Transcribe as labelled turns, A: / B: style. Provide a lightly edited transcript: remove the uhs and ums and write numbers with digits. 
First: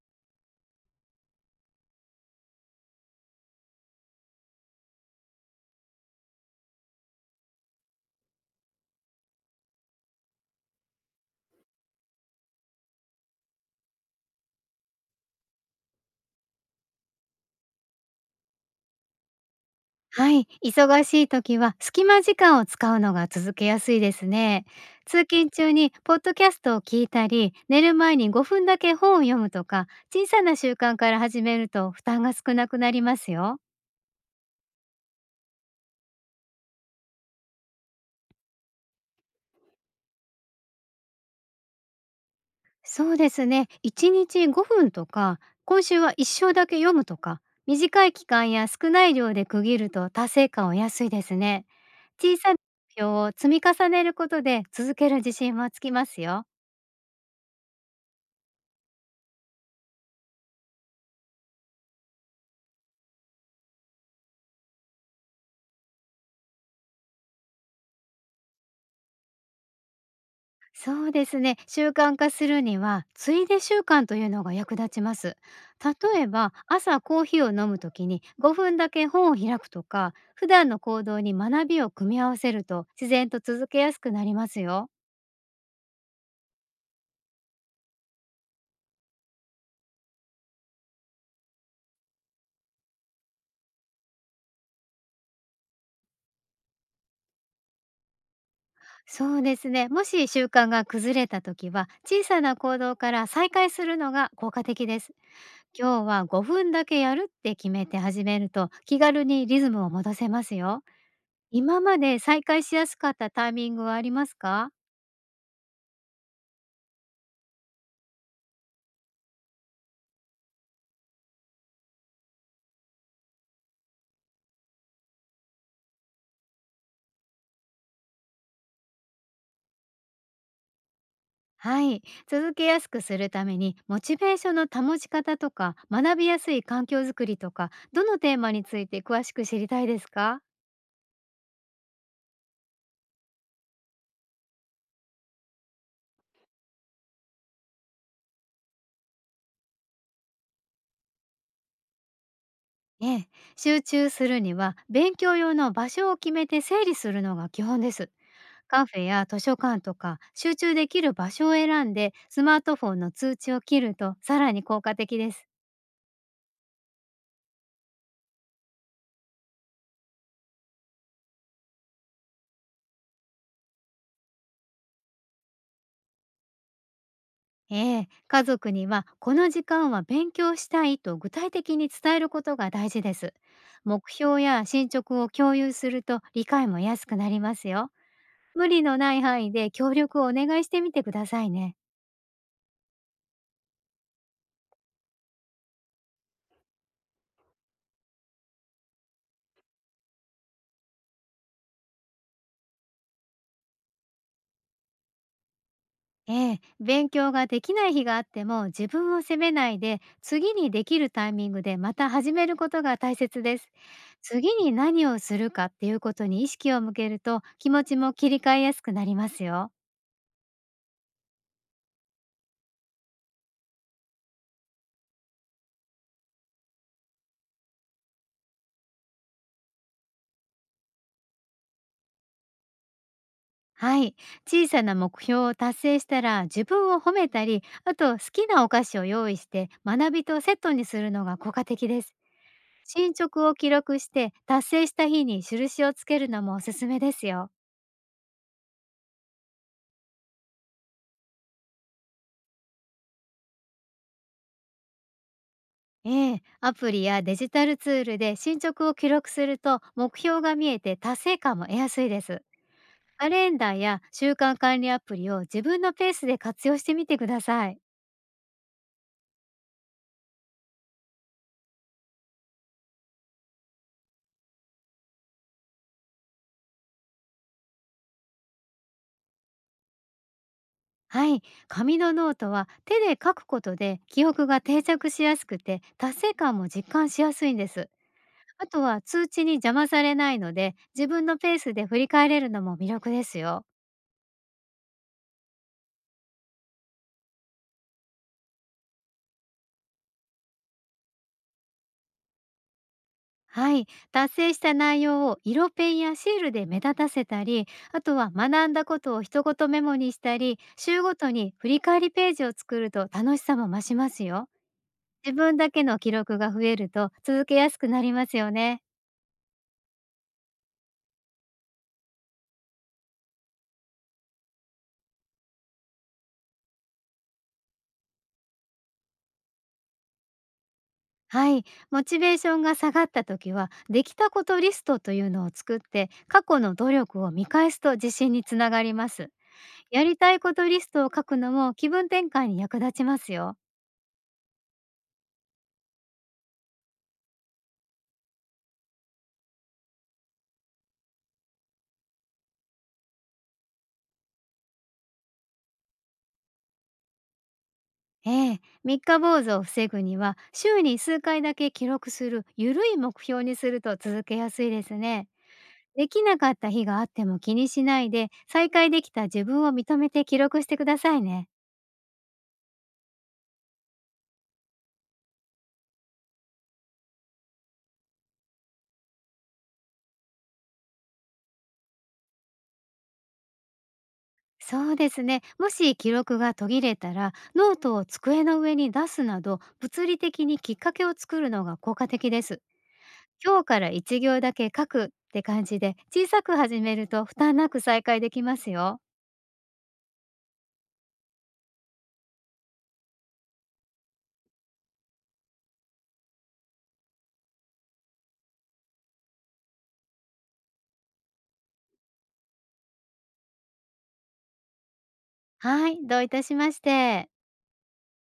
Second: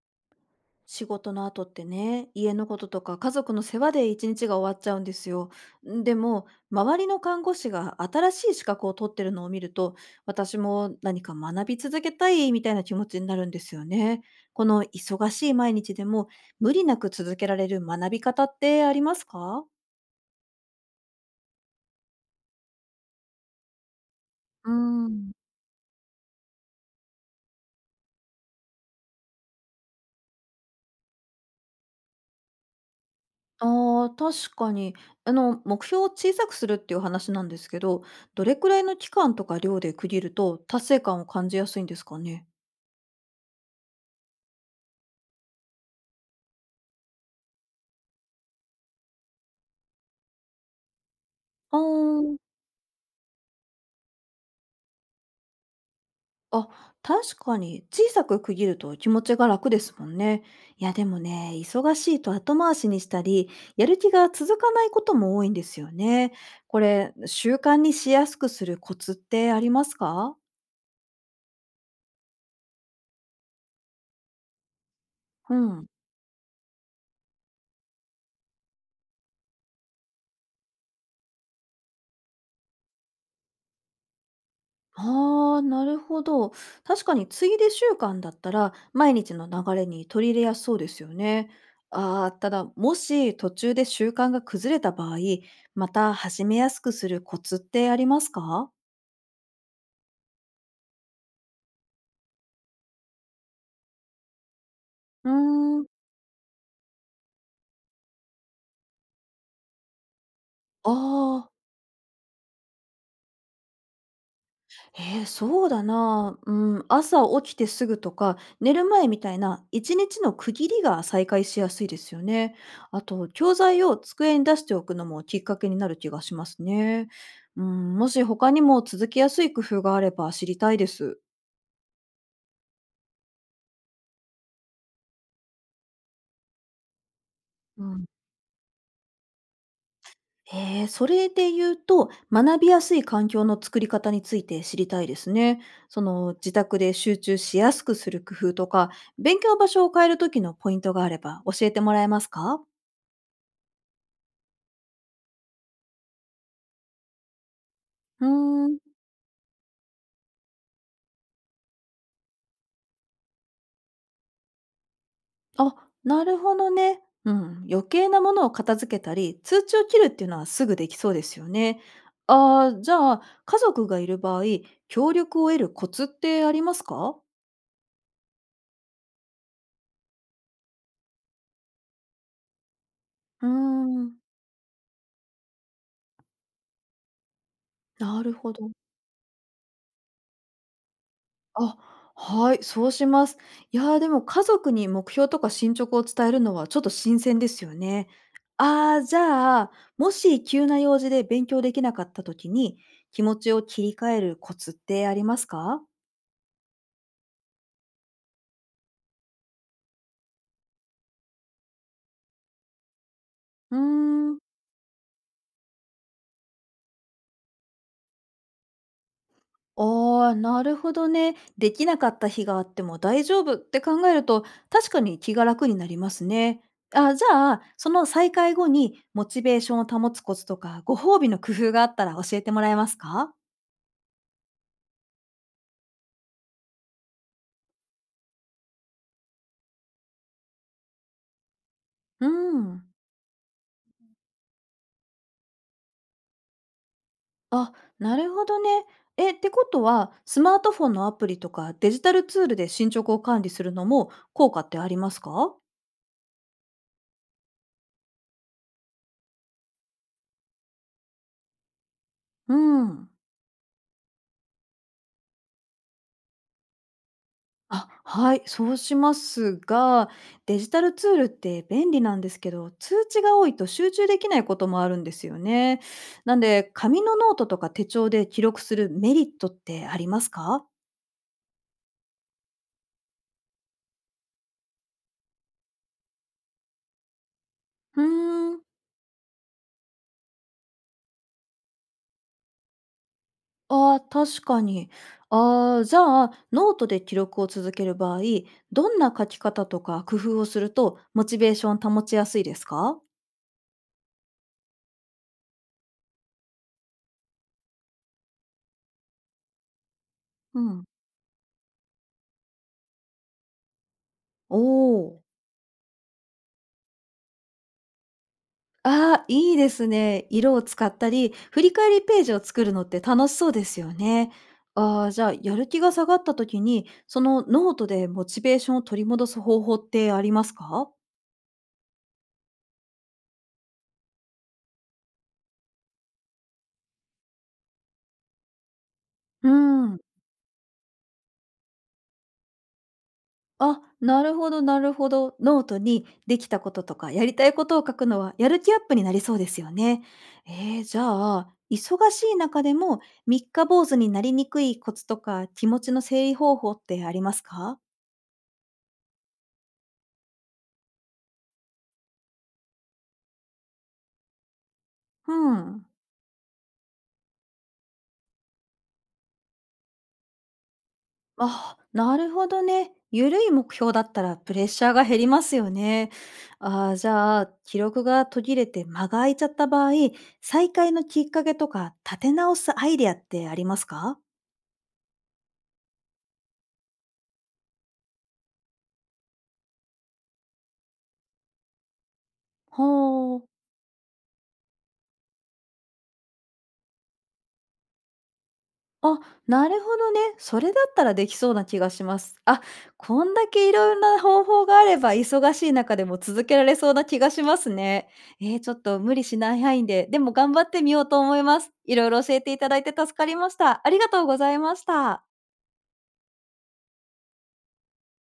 A: 仕事の後ってね、家のこととか家族の世話で一日が終わっちゃうんですよ。んでも、周りの看護師が新しい資格を取ってるのを見ると、私も何か学び続けたいみたいな気持ちになるんですよね。この忙しい毎日でも無理なく続けられる学び方ってありますか？
B: はい、忙しい時は隙間時間を使うのが続けやすいですね。
A: うー
B: 通
A: ん、
B: 勤中にポッドキャストを聞いたり、寝る前に5分だけ本を読むとか、小さな習慣から始めると負担が少なくなりますよ。
A: ああ、確かに。目標を小さくするっていう話なんですけど、どれくらいの期間とか量で区切ると達成感を感じやすいんですかね。
B: そうですね、1日5分とか、今週は一生だけ読むとか、短い期間や少ない量で区切ると達成感を安いですね。
A: あ
B: 小
A: ー。
B: さな目標を積み重ねることで続ける自信もつきますよ。
A: あ、確かに小さく区切ると気持ちが楽ですもんね。いやでもね、忙しいと後回しにしたり、やる気が続かないことも多いんですよね。これ、習慣にしやすくするコツってありますか？
B: そうですね。習慣化するには、ついで習慣というのが役立ちます。
A: うん。
B: 例えば、朝コーヒーを飲むときに5分だけ本を開くとか、普段の行動に学びを組み合わせると自然と続けやすくなりますよ。
A: ああ、なるほど。確かに、ついで習慣だったら、毎日の流れに取り入れやすそうですよね。ああ、ただ、もし途中で習慣が崩れた場合、また始めやすくするコツってありますか？
B: そうですね。もし習慣が崩れたときは、小さな行動から再開するのが効果的です。
A: うーん。
B: 今日は5分だけやるって決めて始めると、気軽にリズムを戻せますよ。
A: ああ、
B: 今まで再開しやすかったタイミングはありますか？
A: そうだな。うん、朝起きてすぐとか、寝る前みたいな1日の区切りが再開しやすいですよね。あと、教材を机に出しておくのもきっかけになる気がしますね。うん、もし他にも続きやすい工夫があれば知りたいです。
B: はい。続けやすくするために、モチベーションの保ち方とか、学びやすい環境づくりとか、
A: う
B: ど
A: ん。
B: のテーマについて詳しく知りたいですか？
A: へえ、それで言うと、学びやすい環境の作り方について知りたいですね。自宅で集中しやすくする工夫とか、勉強場所を変える時のポイントがあれば教えてもらえますか？
B: ええ、集中するには、勉強用の場所を決めて整理するのが基本です。
A: うーん。
B: カフェや図書館とか、集中できる場所を選んで、スマートフォンの通知を切ると、さらに効果的です。
A: あ、なるほどね。うん。余計なものを片付けたり、通知を切るっていうのはすぐできそうですよね。あー、じゃあ、家族がいる場合、協力を得るコツってありますか？
B: ええ、家族にはこの時間は勉強したいと具体的に伝えることが大事です。
A: うー
B: 目
A: ん。
B: 標や進捗を共有すると理解も安くなりますよ。
A: なるほ
B: 無
A: ど。
B: 理のない範囲で協力をお願いしてみてくださいね。
A: あ、はい、そうします。いやー、でも家族に目標とか進捗を伝えるのはちょっと新鮮ですよね。ああ、じゃあ、もし急な用事で勉強できなかった時に気持ちを切り替えるコツってありますか？
B: ええ、勉強ができない日があっても自分を責めないで次にできるタイミングでまた始めることが大切です。
A: うーん。
B: 次に何をするかっていうことに意識を向けると気持ちも切り替えやすくなりますよ。
A: ああ、なるほどね。できなかった日があっても大丈夫って考えると確かに気が楽になりますね。あじゃあ、その再開後にモチベーションを保つコツとかご褒美の工夫があったら教えてもらえますか？
B: はい。小さな目標を達成したら自分を褒めたり、あと好きなお菓子を用意して学びとセットにするのが効果的です。
A: うん。
B: 進捗を記録して達成した日に印をつけるのもおすすめですよ。
A: あ、なるほどね。え、ってことは、スマートフォンのアプリとかデジタルツールで進捗を管理するのも効果ってありますか？
B: ええ、アプリやデジタルツールで進捗を記録すると目標が見えて達成感も得やすいです。
A: うん。
B: カレンダーや習慣管理アプリを自分のペースで活用してみてください。
A: あ、はい、そうしますが、デジタルツールって便利なんですけど、通知が多いと集中できないこともあるんですよね。なんで、紙のノートとか手帳で記録するメリットってありますか？
B: はい、紙のノートは手で書くことで記憶が定着しやすくて達成感も実感しやすいんです。
A: うーん。
B: あとは通知に邪魔されないので自分のペースで振り返れるのも魅力ですよ。
A: ああ、確かに。ああ、じゃあ、ノートで記録を続ける場合、どんな書き方とか工夫をすると、モチベーション保ちやすいですか？
B: はい、達成した内容を色ペンやシールで目立たせたり、あとは学んだことを一言メモにしたり、
A: うん。
B: 週ごとに振り返りページを作ると楽しさも増しますよ。
A: おお。
B: 自分だけの記録が増えると続けやすくなりますよね。
A: ああ、いいですね。色を使ったり、振り返りページを作るのって楽しそうですよね。ああ、じゃあ、やる気が下がった時に、そのノートでモチベーションを取り戻す方法ってありますか？
B: はい、モチベーションが下がった時はできたことリストというのを作って過去の努力を見返すと自信につながります。
A: うん。
B: やりたいことリストを書くのも気分転換に役立ちますよ。
A: あ、なるほどなるほど。ノートにできたこととか、やりたいことを書くのは、やる気アップになりそうですよね。ええ、じゃあ、忙しい中でも三日坊主になりにくいコツとか、気持ちの整理方法ってありますか？
B: ええ、三日坊主を防ぐには週に数回だけ記録するゆるい目標にすると続けやすいですね。
A: ふーん。
B: できなかった日があっても気にしないで再開できた自分を認めて記録してくださいね。
A: あ、なるほどね。ゆるい目標だったらプレッシャーが減りますよね。ああ、じゃあ、記録が途切れて間が空いちゃった場合、再開のきっかけとか、立て直すアイデアってありますか？
B: そうですね。もし記録が途切れたら、ノートを机の上に出すなど、物理的にきっかけを作るのが効果的です。
A: ほう。
B: 今日から一行だけ書くって感じで、小さく始めると負担なく再開できますよ。
A: あ、なるほどね。それだったらできそうな気がします。あ、こんだけいろんな方法があれば、忙しい中でも続けられそうな気がしますね。ちょっと無理しない範囲で、でも頑張ってみようと思います。いろいろ教えていただいて助かりました。ありがとうございました。
B: はい、どういたしまして。